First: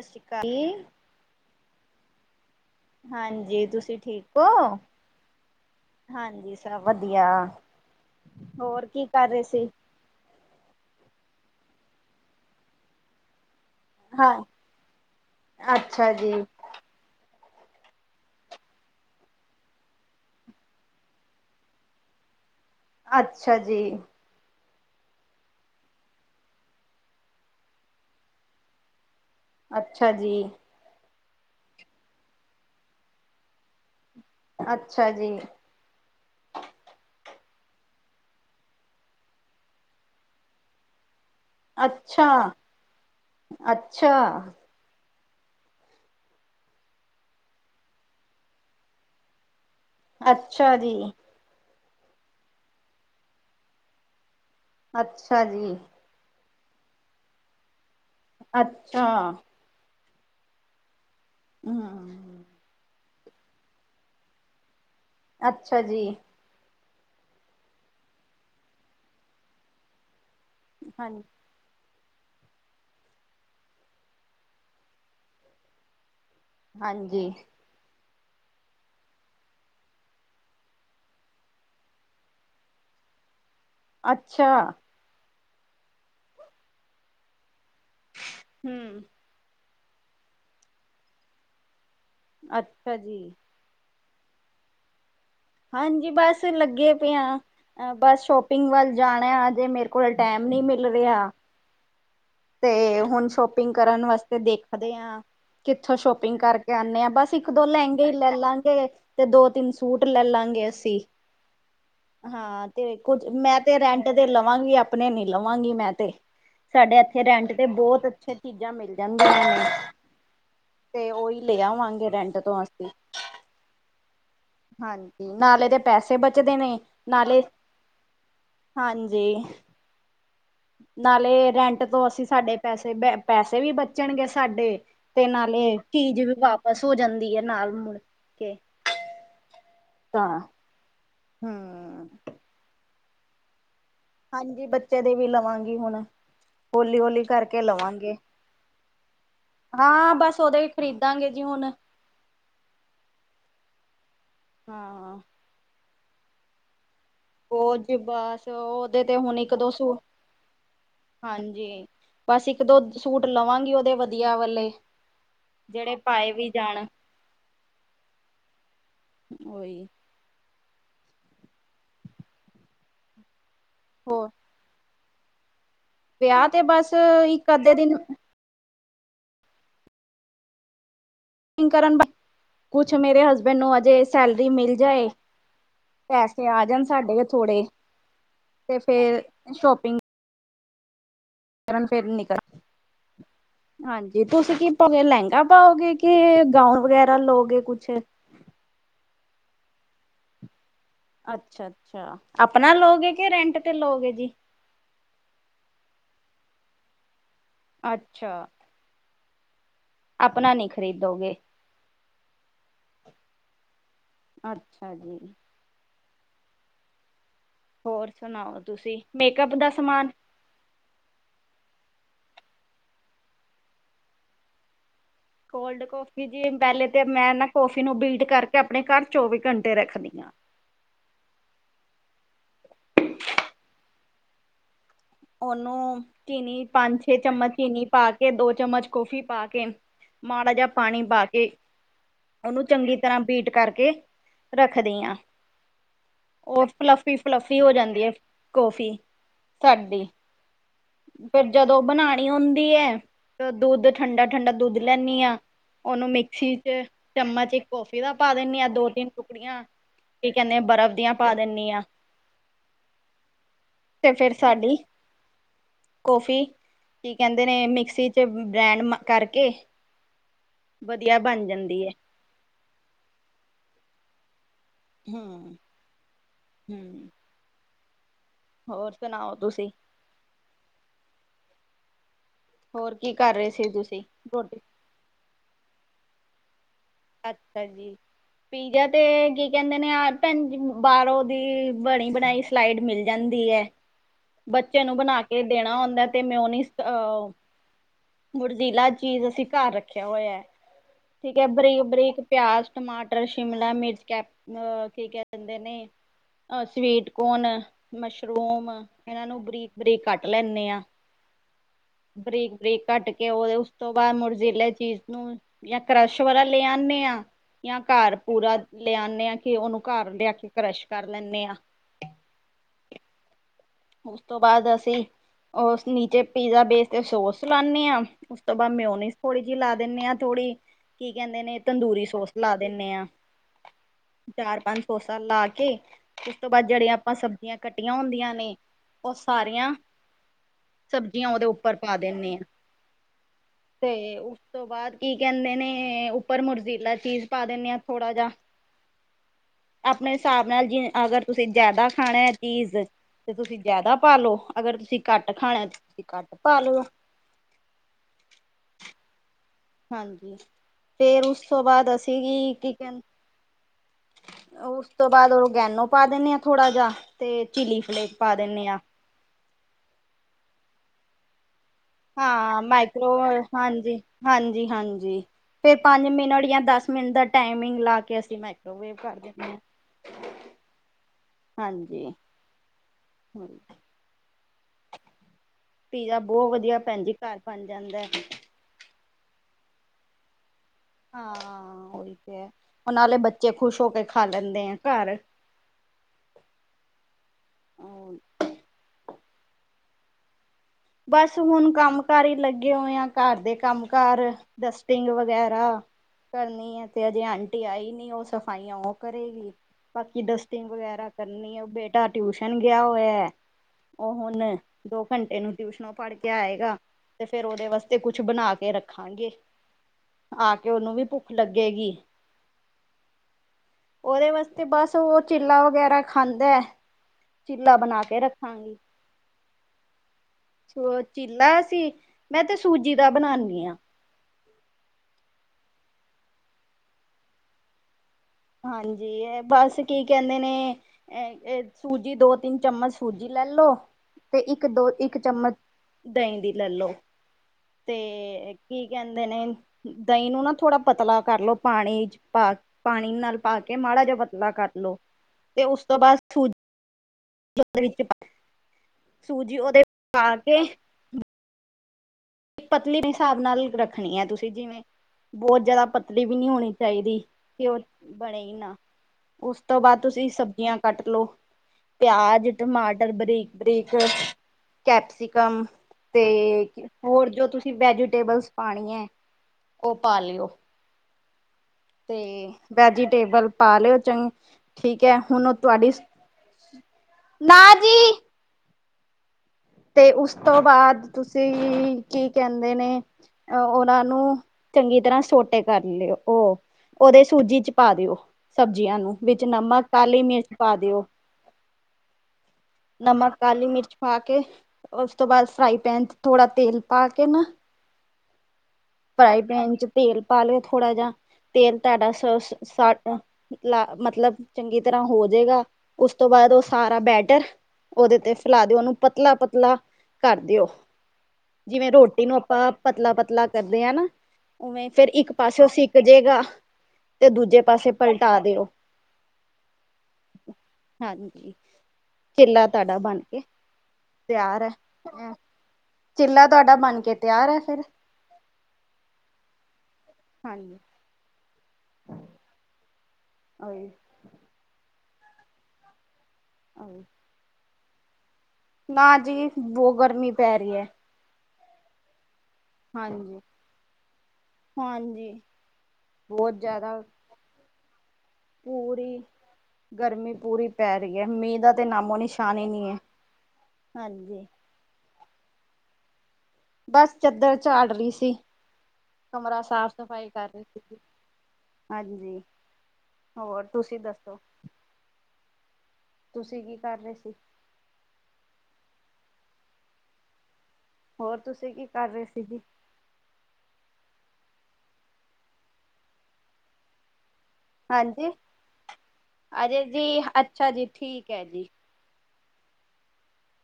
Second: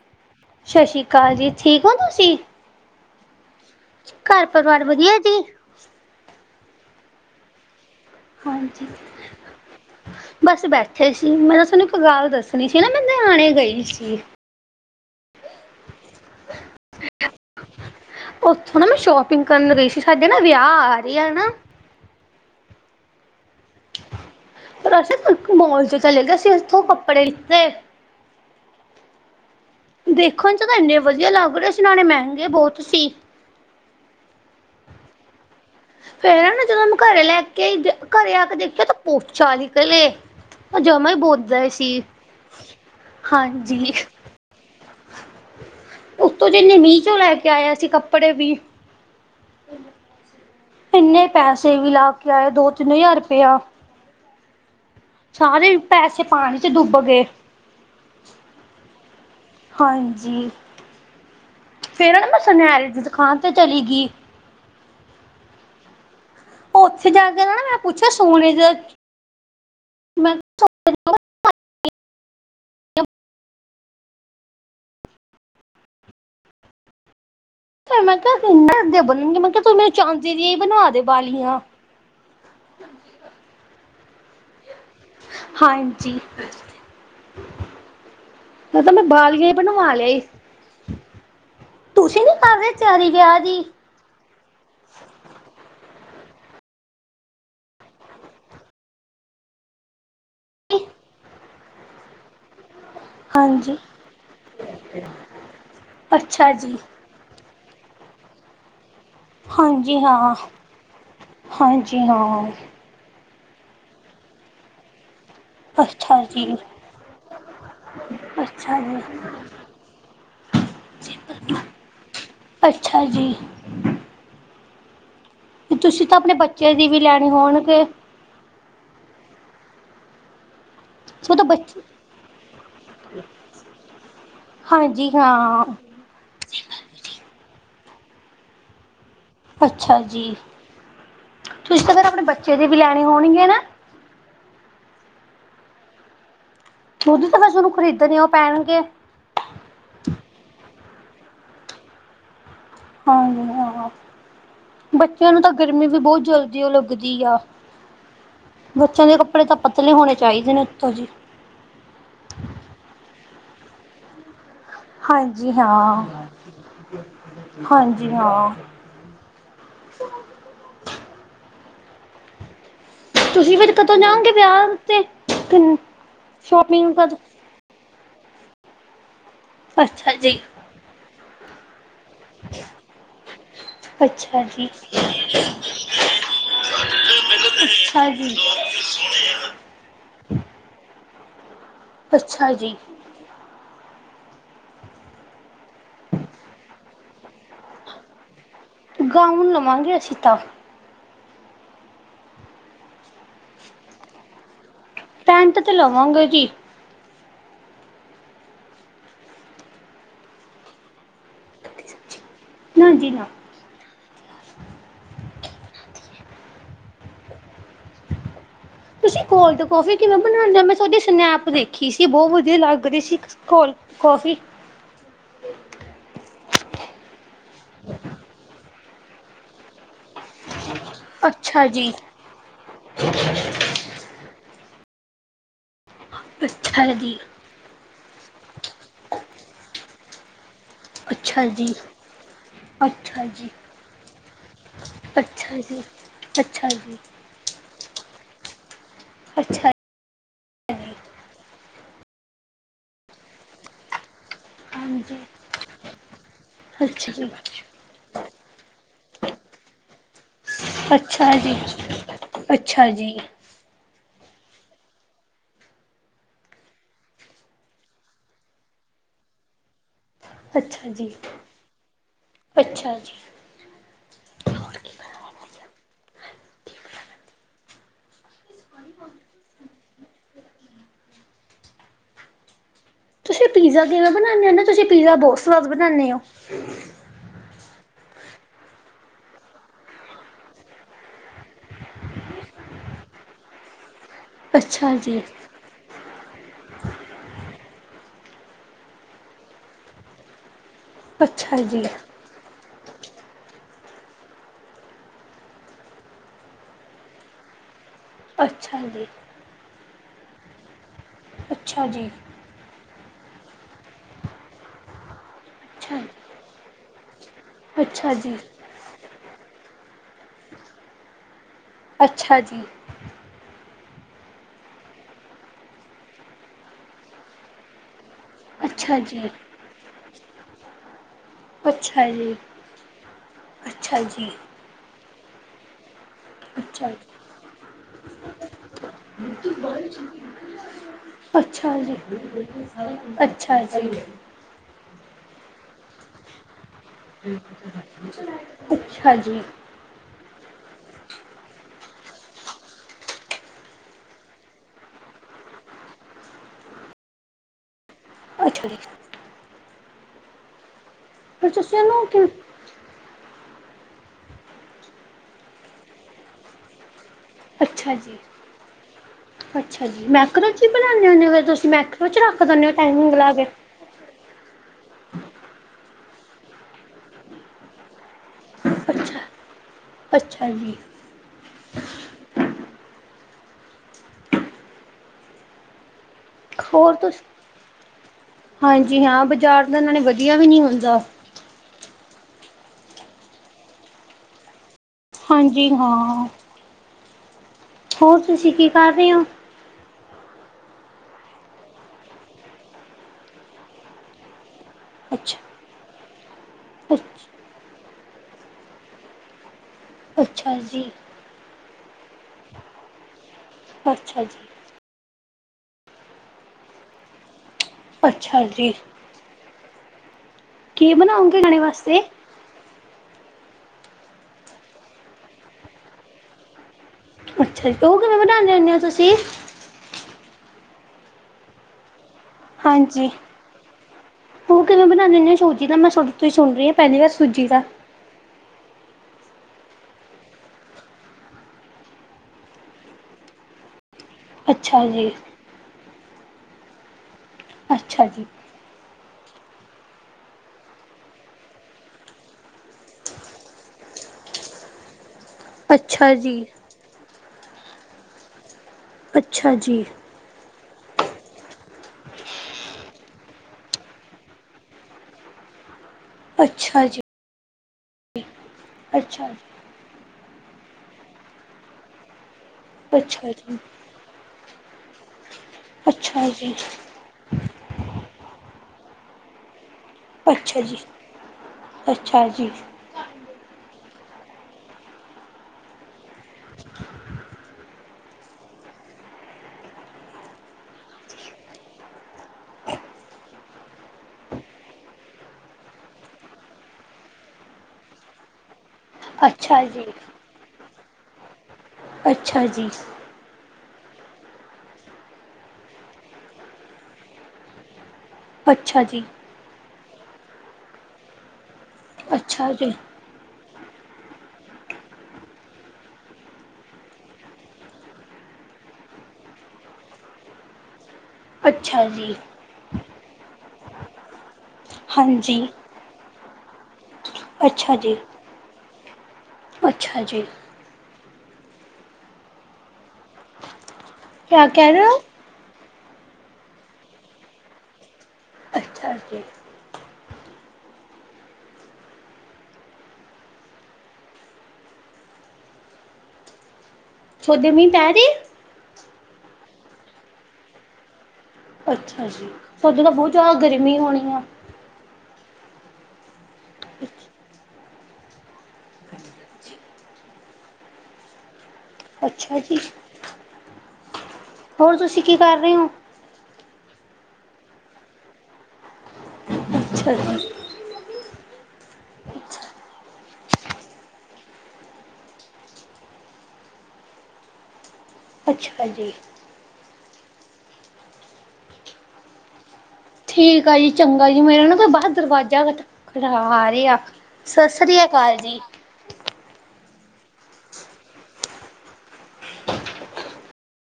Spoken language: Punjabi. ਸਤਿ ਸ਼੍ਰੀ ਅਕਾਲ ਜੀ। ਸਸ਼ੀ ਕਾਲ ਜੀ ਠੀਕ ਓ ਤੁਸੀਂ? ਹਾਂਜੀ ਤੁਸੀਂ ਠੀਕ ਘਰ ਓ? ਪਰਿਵਾਰ ਵਧੀਆ ਜੀ? ਹਾਂਜੀ ਸਬ ਵਦੀਆ ਹੋਰ ਹਾਂਜੀ ਕੀ ਕਰ ਰਏ ਸੀ? ਬਸ ਬੈਠੇ ਸੀ ਮੈਂ ਨਾ ਥੋਨੂੰ ਇੱਕ ਗੱਲ ਦੱਸਨੀ ਸੀ ਨਾ ਮੈਂ ਦਿਆਨੇ ਗਈ ਸੀ। ਹਾਂ ਅੱਛਾ ਜੀ। ਓਥੋਂ ਨਾ ਮੈਂ ਸ਼ੋਪਿੰਗ ਕਰਨ ਗਈ ਸੀ ਸਾਡੇ ਨਾ ਵਿਆ ਆ ਰਈ ਆ। ਅੱਛਾ ਜੀ। ਪਰ ਅਸੀਂ ਮੋਲ ਚ ਚਲੇ ਗਏ ਅਸੀਂ ਓਥੋਂ ਕੱਪੜੇ ਲਿੱਤੇ। ਅੱਛਾ ਜੀ ਦੇਖੋ ਚ ਤਾਂ ਇੰਨੇ ਵਦੀਆ ਲੱਗ ਰਏ ਸੀ ਨਾਲੇ ਮੈਂਗੇ ਬੋਤ ਸੀ। ਅੱਛਾ ਜੀ। ਫੇਰ ਨਾ ਜਦੋਂ ਮੈਂ ਘਰੇ ਲੈ ਕੇ ਆਈ ਘਰੇ ਆ ਕੇ ਦੇਖਿਆ ਤਾਂ ਪੋਚਾ ਨਿਕਲੇ। ਓ ਜਮਾ ਈ ਬੋਦਲਾ ਸੀ ਅੱਛਾ ਹਾਂਜੀ। ਅੱਛਾ ਓਤੋਂ ਜਿੰਨੇ ਮੀਂਹ ਚੋਂ ਲੈ ਕੇ ਆਇਆ ਸੀ ਕੱਪੜੇ ਵੀ ਅੱਛਾ ਜੀ। ਇੰਨੇ ਪੈਸੇ ਵੀ ਲਾ ਕੇ ਆਏ ਦੋ ਤਿੰਨ ਹਜ਼ਾਰ ਰੁਪੈਆ। ਅੱਛਾ ਸਾਰੇ ਜੀ ਪੈਸੇ ਪਾਨੀ ਚ ਡੁੱਬ ਗਏ। ਅੱਛਾ। ਹਾਂਜੀ। ਹਾਂ। ਫੇਰ ਨਾ ਮੈਂ ਸੁਨਿਆਰੇ ਦੀ ਦੁਕਾਨ ਤੇ ਚਲੀ ਗੀ। ਅੱਛਾ ਜੀ। ਓਥੇ ਜਾ ਕੇ ਨਾ ਮੈਂ ਪੁੱਛੇਆ ਸੋਨੇ ਦਾ ਮੈਂ ਹਾਂਜੀ। ਹਾਂਜੀ। ਫੇਰ ਮੈਂ ਕਿਆ ਘਰਦੇ ਬੋਲਨ ਗੇ ਮੈਂ ਕਿਆ ਮੇਰੇ ਚਾਂਦੀ ਦੀ ਆ ਬਨਾ ਦੇ ਵਾਲੀਆਂ। ਅੱਛਾ। ਹਾਂਜੀ ਓ ਤਾਂ ਹਮ ਮੈਂ ਬਾਲ ਕੇ। ਬਣਵਾ ਲਏ ਈ, ਤੁਸੀਂ ਨੀ ਕਰਦੇ ਅੱਛਾ ਤਿਆਰੀ ਜੀ ਵਿਆ ਦੀ। ਹਾਂਜੀ ਬਸ ਲੱਗੇ ਪੇ ਆਂ, ਬਸ ਸ਼ੋਪਿੰਗ ਵੱਲ ਜਾਣਾ ਅਜੇ ਮੇਰੇ ਕੋਲ ਟੈਮ ਨੀ ਮਿਲ ਰਿਆ। ਤੇ ਹੁਣ ਸ਼ੋਪਿੰਗ ਹਾਂਜੀ ਕਰਨ ਵਸਤੇ ਦੇਖਦੇ ਆਂ, ਕਿੱਥੋਂ ਸ਼ੋਪਿੰਗ ਅੱਛਾ ਕਰਕੇ ਜੀ ਆਨੇ ਆ ਬਸ ਇੱਕ ਇੱਕ-ਦੋ ਲੈਂਗੇ ਈ ਲੈਲਾ ਗੇ। ਤੇ ਦੋ-ਤਿੰਨ ਹਾਂਜੀ ਸੂਟ ਲੈ ਹਾਂ ਲਾਂਗੇ ਅਸੀਂ, ਹਾਂ। ਤੇ ਕੁੱਝ ਮੈਂ ਤੇ ਰੈਂਟ ਤੇ ਲਵਾਂਗੀ, ਆਪਣੇ ਨੀ ਲਵਾਂਗੀ ਮੈਂ ਤੇ। ਅੱਛਾ ਜੀ ਸਾਡੇ ਅ ਰੈਂਟ ਤੇ ਬੋਤ ਅੱਛੇ ਚੀਜ਼ਾਂ ਅੱਛਾ ਮਿਲ ਜੀ ਜਾਂਦੀਆ ਨੇ। ਤੇ ਓਈ ਲੈ ਆਵਾਂਗੇ ਰੈਂਟ ਤੋਂ ਅਸ ਅੱਛਾ ਜੀ। ਹਾਂਜੀ ਨਾਲੇ ਤੇ ਤੁਸੀਂ ਪੈਸੇ ਤਾਂ ਆਪਣੇ ਬਚਦੇ ਬੱਚੇ ਨੇ ਦੀ ਵੀ ਲੈਣੇ ਨਾਲੇ ਹੋਣਗੇ ਹਾਂਜੀ। ਨਾਲੇ ਉਹ ਤਾਂ ਬੱਚ ਰੈਂਟ ਤੋਂ ਅਸੀਂ ਸਾਡੇ ਪੈਸੇ, ਪੈਸੇ ਵੀ ਬਚਣਗੇ ਸਾਡੇ। ਹਾਂਜੀ ਤੇ ਹਾਂ। ਨਾਲੇ ਚੀਜ਼ ਵੀ ਵਾਪਸ ਹੋ ਜਾਂਦੀ ਐ ਨਾਲ ਮੁੜ। ਕੇ ਅੱਛਾ ਜੀ। ਹੂੰ। ਤੁਸੀਂ ਤਾਂ ਫੇਰ ਆਪਣੇ ਬੱਚੇ ਦੇ ਵੀ ਲੈਣੇ ਹੋਣਗੇ ਨਾ? ਹਾਂਜੀ ਬੱਚੇ ਦੇ ਵੀ ਲਵਾਂਗੀ ਹੁਣ। ਹੌਲੀ ਹੌਲੀ ਖੁਦ ਤੋ ਵੈਸੇ ਕਰਕੇ ਓਨੂੂ ਲਵਾਂਗੇ ਖਰੀਦਣੇ ਓ ਪੈਣਗੇ। ਹਾਂ ਬਸ ਓਦੋਂ ਈ ਖਰੀਦਾਂਗੇ ਜੀ ਹੁਣ। ਹਾਂਜੀ ਹਾਂ ਹਾਂ ਬੱਚਿਆਂ ਨੂੰ ਤਾਂ ਗਰਮੀ ਵੀ ਬੋ ਜਲਦੀ ਓ ਲੱਗਦੀ ਆ। ਉਹ ਜ ਬਸ ਉਹਦੇ ਬੱਚਿਆਂ ਤੇ ਦੇ ਹੁਣ ਕੱਪੜੇ ਇੱਕ ਤਾਂ ਦੋ ਸੂ ਪਤਲੇ ਹੋਣੇ ਚਾਈਦੇ ਨੇ ਉੱਤੋਂ ਜੀ। ਹਾਂਜੀ ਬਸ ਇੱਕ ਦੋ ਸੂਟ ਲਵਾਂਗੀ ਓਦੇ ਵਧੀਆ ਵਲੇ। ਹਾਂਜੀ ਹਾਂ, ਹਾਂਜੀ ਹਾਂ। ਓਈ। ਤੁਸੀਂ ਫੇਰ ਕਦੋਂ ਜਾਓਗੇ ਵਿਆ ਉਤੇ। ਵਿਆ ਤੇ ਬਸ ਇੱਕ ਅੱਧੇ ਦਿਨ ਅੱਛਾ ਜੀ। ਸ਼ੋਪਿਗ ਕਰਨ, ਕੁਛ ਮੇਰੇ ਹਸਬੈਂਡ ਨੂੰ ਅਜੇ ਅੱਛਾ ਸੈਲਰੀ ਜੀ ਮਿਲ ਜਾਏ। ਪੈਸੇ ਆ ਜਾਣ ਸਾਡੇ ਕੋ ਥੋੜੇ ਅੱਛਾ ਜੀ ਤੇ ਫੇਰ ਸ਼ੋਪਿੰਗ ਕਰਨ ਫੇਰ ਅੱਛਾ ਨਿਕਲਾ ਜੀ ਹਾਂਜੀ ਤੁਸੀਂ ਕੀ ਪਾਓ ਗੇ ਲੈਂਗਾ ਪਾਓਗੇ, ਕਿ ਗਾਊਨ ਵਗੈਰਾ ਲਓਗੇ ਕੁਛ? ਗਾਊਨ ਲਵਾਂਗੇ ਅਸੀ ਤਾਂ। ਅੱਛਾ-ਅੱਛਾ, ਆਪਣਾ ਲਓਗੇ ਕੇ ਰੈਂਟ ਤੇ ਲ‌ਓਗੇ ਜੀ? ਰੈਂਟ ਤੇ ਲਵਾਂਗੇ ਜੀ। ਅੱਛਾ। ਆਪਣਾ ਨੀ ਖਰੀਦੋਗੇ। ਨਾ ਜੀ ਨਾ। ਅੱਛਾ ਜੀ। ਹੋਰ ਸੁਣਾਓ ਤੁਸੀਂ? ਮੇਕਅਪ ਦਾ ਸਮਾਨ ਮੈਂਨੂੰ ਏਂਜ ਲਗਦਾ ਮੈ ਸੋਡੀ ਸਨੈਪ ਵੇਖੀ ਸੀ, ਬੋ ਵਧੀਆ ਲੱਗ ਰੀ ਸੀ। ਕੋਲ ਕੋਫੀ ਕੋਲਡ ਕੋਫੀ ਜੀ ਪੈਲੇ ਤੇ ਮੈਂ ਨਾ ਕੋਫੀ ਨੂੰ ਬੀਟ ਕਰਕੇ, ਆਪਣੇ ਘਰ ਚੋਵੀ ਘੰਟੇ ਰੱਖਣੀ ਆਂ। ਅੱਛਾ ਜੀ। ਓਨੂੰ ਚੀਨੀ ਅੱਛਾ ਪੰਜ-ਛੇ ਜੀ ਚਮਚ ਚੀਨੀ ਪਾ ਕੇ, ਦੋ ਚਮਚ ਕੋਫੀ ਪਾ ਕੇ ਮਾੜਾ ਜੇਆ ਪਾਣੀ ਪਾ ਕੇ, ਅੱਛਾ ਜੀ ਓਨੂੰ ਚੰਗੀ ਤਰ੍ਹਾਂ ਅੱਛਾ ਬੀਟ ਜੀ ਕਰਕੇ ਰੱਖਦੀ ਆ, ਅੱਛਾ ਜੀ ਓ ਅੱਛਾ ਜੀ ਫਲੱਫੀ-ਫਲੱਫੀ ਹੋ ਜਾਂਦੀ ਐ ਕੋਫੀ। ਅੱਛਾ। ਹਾਂਜੀ। ਜੀ ਫੇਰ ਜਦੋਂ ਬਣਾਣੀ ਹੁੰਦੀ ਐ, ਤੇ ਦੁੱਧ ਠੰਡਾ-ਠੰਡਾ ਦੁੱਧ ਹਾਂਜੀ ਲੈਣੀ ਆ ਓਨੂੰ ਮਿਕਸੀ ਚ ਅੱਛਾ ਚਮਚ ਜੀ ਇੱਕ ਕੌਫੀ ਦਾ ਪਾ ਦਿੰਨੀ ਆ ਦੋ ਤਿੰਨ ਟੁਕੜੀਆਂ ਇੱਕ ਏਨੀਆ ਬਰਫ਼ ਦੀਆਂ ਅੱਛਾ ਪਾ ਜੀ ਦਿੰਦੀ ਆ। ਅੱਛਾ ਜੀ। ਤੇ ਫੇਰ ਸਾਡੀ ਕੋਫੀ, ਕੀ ਕੇਂਦੇ ਨੇ ਮਿਕਸੀ ਚ ਬ੍ਰੈਂਡ ਕਰਕੇ ਅੱਛਾ ਵਧੀਆ ਜੀ- ਬਣ ਜਾਂਦੀ ਹੈ ਅੱਛਾ ਜੀ। ਹੂੰ- ਹੁ। ਹੋਰ ਸੁਣਾਓ ਤੁਸੀ? ਹੋਰ ਕੀ ਕਰ ਰਏ ਸੀ ਤੁਸੀਂ? ਕੌਫੀ ਪੀਜਾ ਬੋਤ ਸਵਾਦ ਬਨਾਨੇ ਓ। ਅੱਛਾ ਜੀ। ਪੀਜ਼ਾ ਤੇ ਕੀ ਕੇਂਦੇ ਨੇ ਅ ਭੈਣ ਜੀ ਬਾਰੋਂ ਦੀ ਬਣੀ ਬਣਾਈ ਸਲਾਈਡ ਮਿਲ ਜਾਂਦੀ ਐ, ਬੱਚੇ ਅੱਛਾ ਨੂੰ ਬਣਾ ਜੀ ਕੇ ਦੇਣਾ ਹੁੰਦਾ ਤੇ ਮਿਓਨਿਸ ਅ ਵੁਰਜੀਲਾ ਚੀਜ਼ ਅਸੀਂ ਘਰ ਰੱਖੇਆ ਹੋਏਆ। ਠੀਕ ਹੈ ਅੱਛਾ ਬਰੇ ਜੀ ਇੱਕ ਪਿਆਜ, ਟਮਾਟਰ, ਸ਼ਿਮਲਾ ਮਿਰਚ, ਕੇਤਕੀ, ਕੀ ਕਹਿ ਦਿੰਦੇ ਨੇ ਹ ਸਵੀਟਕੋਨ, ਮਸ਼ਰੂਮ ਅੱਛਾ ਜੀ ਇਹਨਾਂ ਨੂੰ ਬਰੀਕ, ਬਰੀਕ ਕੱਟ ਲੈਂਦੇ ਆਂ। ਅੱਛਾ ਜੀ। ਬਰੀਕ -ਬਰੀਕ ਕੱਟ ਕੇ ਉਹ ਉਸ ਤੋਂ ਬਾਅਦ ਮੁਜ਼ਰੇਲਾ ਚੀਜ਼ ਨੂੰ ਜਾਂ ਅੱਛਾ ਕਰੱਸ਼ ਜੀ, ਵਾਲਾ ਲੈ ਆਉਦੇ ਹਾਂ ਜਾਂ ਅੱਛਾ ਘਰ ਜੀ ਪੂਰਾ ਲਿਆਨੇ ਆ ਕਿ ਉਹਨੂੰ ਘਰ ਲਿਆ ਕੇ ਕਰਸ਼ ਕਰ ਲੈਂਦੇ ਆ। ਅੱਛਾ ਜੀ। ਉਸ ਤੋਂ ਬਾਅਦ ਅਸੀਂ ਉਸ ਨੀਚੇ ਪੀਜ਼ਾ ਬੇਸ ਤੇ ਸੋਸ ਲਾਦੇ ਹਾਂ ਤੋਂ ਮੈਂਉਨਿਸ ਥੋੜ੍ਹੀ ਜੀ ਲਾ ਦਿੰਦੇ ਹਾਂ ਥੋੜੀ ਕੀ ਕਹਿੰਦੇ ਨੇ ਤੰਦੂਰੀ ਅੱਛਾ ਜੀ ਸੋਸ ਲਾ ਦਿੰਦੇ ਆ। ਅੱਛਾ ਜੀ। ਸੋਸਾ ਲਾ ਕੇ ਉਸ ਤੋਂ ਬਾਅਦ ਜਿਹੜੀਆਂ ਆਪਾਂ ਸਬਜ਼ੀਆਂ ਕੱਟੀਆਂ ਹੁੰਦੀਆਂ ਨੇ ਉਹ ਸਾਰੀਆਂ ਸਬਜ਼ੀਆਂ ਉਹਦੇ ਅੱਛਾ, ਉੱਪਰ ਪਾ ਦਿੰਨੇ ਆ ਅੱਛਾ। ਅੱਛਾ ਜੀ। ਤੇ ਉਸ ਤੋਂ ਬਾਅਦ ਕੀ ਕਹਿੰਦੇ ਨੇ ਉੱਪਰ ਮੁਰਜੀਲਾ ਚ ਅੱਛਾ ਜੀ। ਆਪਣੇ ਹਿਸਾਬ ਨਾਲ ਜਿ, ਅਗਰ ਤੁਸੀਂ ਜਿਆਦਾ ਖਾਣਾ ਹੈ ਚੀਜ਼ ਤੇ ਤੁਸੀਂ ਜਿਆਦਾ ਪਾ ਲਓ ਅਗਰ ਤੁਸੀਂ ਘੱਟ ਖਾਣਾ ਤੁਸੀਂ ਘੱਟ ਪਾ ਲਓ ਅੱਛਾ ਠੀਕ ਹੈ। ਹਾਂਜੀ, ਫੇਰ ਉਸ ਫਿਰ ਤੋਂ ਤੁਸੀਂ ਬਾਅਦ ਉਹਨੂੰ ਅਸੀਂ ਕਿ ਵੀ ਕੀ ਕਹਿ ਉਸ ਤੋਂ ਬਾਅਦ ਉਹ ਰੋਗੈਨੋ ਪਾ ਦਿੰਦੇ ਆ ਥੋੜਾ ਜਿਹਾ ਤੇ ਚਿਲੀ ਅੱਛਾ ਫਲੇਕ ਜੀ ਪਾ ਦਿੰਦੇ ਆ ਅੱਛਾ ਜੀ ਮੈਕਰੋਚੀ ਬਣਾਉਂਦੇ ਹੁੰਦੇ ਹੋ ਤੁਸੀਂ ਮੈ ਹਾਂ ਮਾਈਕ੍ਰੋ, ਹਾਂਜੀ। ਹਾਂਜੀ -ਹਾਂਜੀ ਫਿਰ ਪੰਜ ਮਿੰਟ ਜਾਂ ਦਸ ਮਿੰਟ ਦਾ ਟਾਈਮਿੰਗ ਲਾ ਕੇ ਅਸੀਂ ਮੈ ੳਵੇਂ ਅੱਛਾ ਕਰਦੇ ਨੇ ਅੱਛਾ ਜੀ ਹਾਂਜੀ। ਪੀਜਾ ਬੋਤ ਵਧੀਆ ਹੋਰ ਭੈਨਜੀ ਤੁਸੀਂ ਘਰ ਬਨ ਜਾਂਦਾ। ਹਾਂਜੀ ਹਾਂ ਬਾਜਾਰ ਦਾ ਨਾਲੇ ਵਧੀਆ ਵੀ ਨੀ ਹੁੰਦਾ। ਹਾਂ, ੳਈ ਤੇ ਏ, ਔਰ ਨਾਲੇ ਬੱਚੇ ਖੁਸ਼ ਹੋ ਕੇ ਖਾ ਲੈਂਦੇ ਐਂ ਘਰ। ਹਾਂਜੀ ਹਾਂ। ਹੋਰ ਤੁਸੀ ਕੀ ਕਰ ਰਂਏ ੳ? ਬਸ ਹੁਣ ਕੰਮ ਕਾਰ ਈ ਲੱਗੇ ਹੋਏ ਆਂ, ਘਰ ਦੇ ਕੰਮ ਕਾਰ। ਡਸਟਿੰਗ ਅੱਛਾ ਵਗੈਰਾ ਕਰਨੀ ਐ, ਤੇ ਅੱਛਾ ਅਜੇ ਆਂਟੀ ਆਈ ਨੀ ੳਹ ਸਫਾਈਆਂ ੳਹ ਕਰੇਗੀ। ਬਾਕੀ ਅੱਛਾ ਡਸਤਿੰਗ ਜੀ, ਵਗੈਰਾ ਕਰਨੀ ਐ, ਬੇਟਾ ਟਿਊਸ਼ਨ ਗਿਆ ਹੋਏਆ ੳਹ ਅੱਛਾ ਹੁਣ ਜੀ, ਦੋ ਘੰਟੇ ਨੂੰ ਟਿਊਸ਼ਨੋ ਪਢ਼ ਕੇ ਆਏਗਾ ਤੇ ਫੇਰ ੳਦੇ ਵਾਸਤੇ ਕੁਛ ਅੱਛਾ ਬਨਾ ਜੀ। ਕੇ ਰੱਖਾਂਗੀ। ਆ ਕੇ ਕੀ ੳਨੂੰ ਵੀ ਭੁੱਖ ਬਣਾਓਗੇ ਖਾਣੇ ਲੱਗੇਗੀ ਵਾਸਤੇ? ਤੇ ੳਰੇ ਵਾਸਤੇ ਬਸ ੳਹ ਚੀਲਾ ਵਗੈਰਾ ਖਾਂਦਾ, ਅੱਛਾ ਜੀ, ਚੀਲਾ ਉਹ ਬਨਾ ਕਿਵੇਂ ਕੇ ਬਣਾਉਂਦੇ ਹੁੰਦੇ ਰੱਖਾਂਗੀ‌। ਹੋ ਤੁਸੀਂ? ਸੁ ੳ ਚੀਲਾ ਸੀ। ਮੈਂ ਤੇ ਸੂਜੀ ਦਾ ਹਾਂਜੀ। ਬਨਾਨੀ ਆ। ਉਹ ਕਿਵੇਂ ਬਨਾਦੇ ਨੇ ਸੂਜੀ ਦਾ। ਮੈਂ ਤਾਡੇ ਤੋ ਸੁਨ ਰੀ ਆ ਪੈਲੀ ਵਾਰ ਸੂਜੀ ਦਾ। ਹਾਂਜੀ। ਬਸ ਕੀ ਕੈਂਦੇ ਨੇ ਐ ਏ, ਸੂਜੀ ਦੋ-ਤਿੰਨ ਚਮਚ ਸੂਜੀ ਲੈ ਲੋ। ਤੇ ਇੱਕ ਅੱਛਾ ਦੋ ਜੀ, ਇੱਕ ਚਮਚ ਦਹੀ ਦੀ ਲੈ ਲੋ ਅੱਛਾ ਜੀ, ਤੇ ਕੀ ਕੈਂਦੇ ਨੇ, ਦਹੀਂ ਨੂੰ ਨਾ ਥੋੜਾ ਪਤਲਾ ਕਰਲੋ ਪਾਨੀ ਪਾ ਪਾਨੀ ਨਾਲ ਪਾ ਕੇ ਮਾੜਾ ਜਾ ਪਤਲਾ ਕਰ ਲੋ। ਤੇ ਉਸ ਤੋਂ ਅੱਛਾ ਬਾਅਦ ਜੀ। ਸੂਜੀ ਅੱਛਾ ਸੂਜੀ ਉਹਦੇ ਜੀ, ਚ ਪਾ ਕੇ ਪਤਲੀ ਦੇ ਹਿਸਾਬ ਨਾਲ ਰੱਖਨੀ ਐ ਤੁਸੀ, ਜਿਵੇਂ ਬੋਤ ਜਾਦਾ ਪਤਲੀ ਵੀ ਨਈ ਹੋਨੀ ਅੱਛਾ ਜੀ, ਚਾਈਦੀ। ਕੇ ੳਹ ਬਨੇ ਈ ਨਾ। ਅੱਛਾ। ੳਸ ਤੋ ਬਾਦ ਤੁਸੀ ਸਬਜੀਆਂ ਕਟ ਲੋ। ਪਿਆਜ, ਟਮਾਟਰ ਅੱਛਾ ਜੀ। ਬਰੀਕ-ਬਰੀਕ ਕੈਪਸਿਕਮ ਤੇ ਅੱਛਾ ਜੀ, ਹੋਰ ਜੋ ਤੁਸੀ ਵੈਜੀਟੇਬਲਸ ਪਾਨੀਐਂ। ਅੱਛਾ ਜੀ। ਤੇ ਅੱਛਾ ਜੀ, ਵੈਜੀਟੇਬਲ ਪਾ ਲੋ ਚੰਗ ਠੀਕ ਐ, ਹੁਣ ੳ ਤੁਆਡੀ ਨਾ ਜੀ। ਤੇ ਉਸ ਤੋਂ ਬਾਦ ਤੁਸੀ, ਕੀ ਕੈਂਦੇ ਨੇ ਅ ੳਨਾਂ ਨੂੰ ਚੰਗੀ ਤਰਾਂ ਸੋਟੇ ਕਰ ਲਿਓ ੳ ੳਦੇ ਸੂਜੀ ਚ ਪਾ ਦੇਓ। ਸਬਜੀਆਂ ਨੂੰ ਵਿੱਚ ਅੱਛਾ ਜੀ। ਨਮਕ, ਕਾਲੀ ਮਿਰਚ ਪਾ ਦੇਓ। ਅੱਛਾ ਜੀ। ਨਮਕ, ਕਾਲੀ ਮਿਰਚ ਪਾ ਕੇ ਸ ਤੋਂ ਬਾਦ ਫਰਾਈ ਪੈਨ ਚ ਥੋੜਾ ਤੇਲ ਪਾ ਕੇ ਨਾ ਅੱਛਾ ਜੀ। ਫਰਾਈ ਪੈਨ ਚ ਤੇਲ ਪਾ ਲੋ ਥੋੜਾ ਜਾ, ਤੇਲ ਤਾਡਾ ਸ ਸ ਅੱਛਾ ਜੀ, ਸੜ ਲਾ ਮਤਲਬ ਚੰਗੀ ਤਰਾਂ ਹੋਜੇਗਾ, ਉਸ ਤੋਂ ਬਾਦ ੳਹ ਸਾਰਾ ਬੈਟਰ ੳਦੇ ਤੇ ਫੈਲਾ ਦੇਓ, ੳਨੂੰ ਪਤਲਾ-ਪਤਲਾ ਕਰ ਦੇਓ ਅੱਛਾ ਜਿਵੇਂ ਜੀ। ਰੋਟੀ ਨੂੰ ਅਪ ਆਪਾਂ ਪਤਲਾ-ਪਤਲਾ ਕਰਦੇ ਆ ਨਾ, ਉਵੇਂ ਫੇਰ ਇੱਕ ਹਾਂਜੀ, ਪਾਸੋਂ ਸਿੱਕ ਜੇਗਾ। ਤੇ ਦੂਜੇ ਅੱਛਾ ਪਾਸੇ ਏ ਜੀ, ਪਲਟਾ ਦੇਓ ਅੱਛਾ ਜੀ। ਹਾਂਜੀ ਈ ਕਿੱਲਾ ਤਾਡਾ ਬਣ ਕੇ ਏ ਤਿਆਰ ਐ ਚਿੱਲਾ ਆ ਤਾਡਾ ਬਣ ਕੇ ਤਿਆਰ ਏ ਫਿਰ ਅੱਛਾ ਆ ਜੀ ਈ ਹਾਂਜੀ ਈ [inaudible] ਆਈ ਆਏ ਸੋਡੇ ਏ ਮੀਂਹ ਪੈ ਰਈ ਐ ਨਾ ਜੀ ਈ ਬਹੁ ਗਰਮੀ ਪੈ ਰਹੀ ਐ ਅੱਛਾ ਆ ਜੀ ਈ ਤੁਹਾਡੇ ਤੇ ਬਹੁਤ ਜ਼ਿਆਦਾ ਹਾਂਜੀ ਆ ਗਰਮੀ ਹੋਣੀ ਆ ਹਾਂਜੀ ਈ ਬੋਤ ਜ਼ਿਆਦਾ ਆ ਪੂਰੀ ਗਰਮੀ ਪੂਰੀ ਪੈ ਰਹੀ ਹੈ ਮੀਂਹ ਦਾ ਤੇ ਨਾਮੋ ਅੱਛਾ ਜੀ ਨਿਸ਼ਾਨ ਹੀ ਨੀ ਐ ਹਾਂਜੀ ਹੋਰ ਤੁਸੀਂ ਕੀ ਕਰ ਰਹੇ ਓ ਬਸ ਚਾਦਰ ਝਾੜ ਰਹੀ ਸੀ ਕਮਰਾ ਸਾਫ ਅੱਛਾ ਜੀ ਸਫ਼ਾਈ ਕਰ ਰਹੀ ਹਾਂਜੀ ਹੋਰ ਤੁਸੀਂ ਦੱਸੋ ਤੁਸੀਂ ਕਿ ਕਰ ਰਹੇ ਸੀ ਆ ਛਾ ਜੀ ਹੋਰ ਤੁਸੀਂ ਕੀ ਕਰ ਰਹੇ ਸੀ ਜੀ ਠੀਕ ਆ ਜੀ ਚੰਗਾ ਜੀ ਮੇਰੇ ਨਾ ਬਾਹਰ ਦਰਵਾਜ਼ਾ ਖਟ ਖੱਟਕਾ ਵਾ ਆ ਰੀਆ ਸਤਿ ਸ਼੍ਰੀ ਅਕਾਲ ਜੀ ਅਰੇ ਜੀ ਅੱਛਾ ਜੀ ਠੀਕ ਹੈ ਜੀ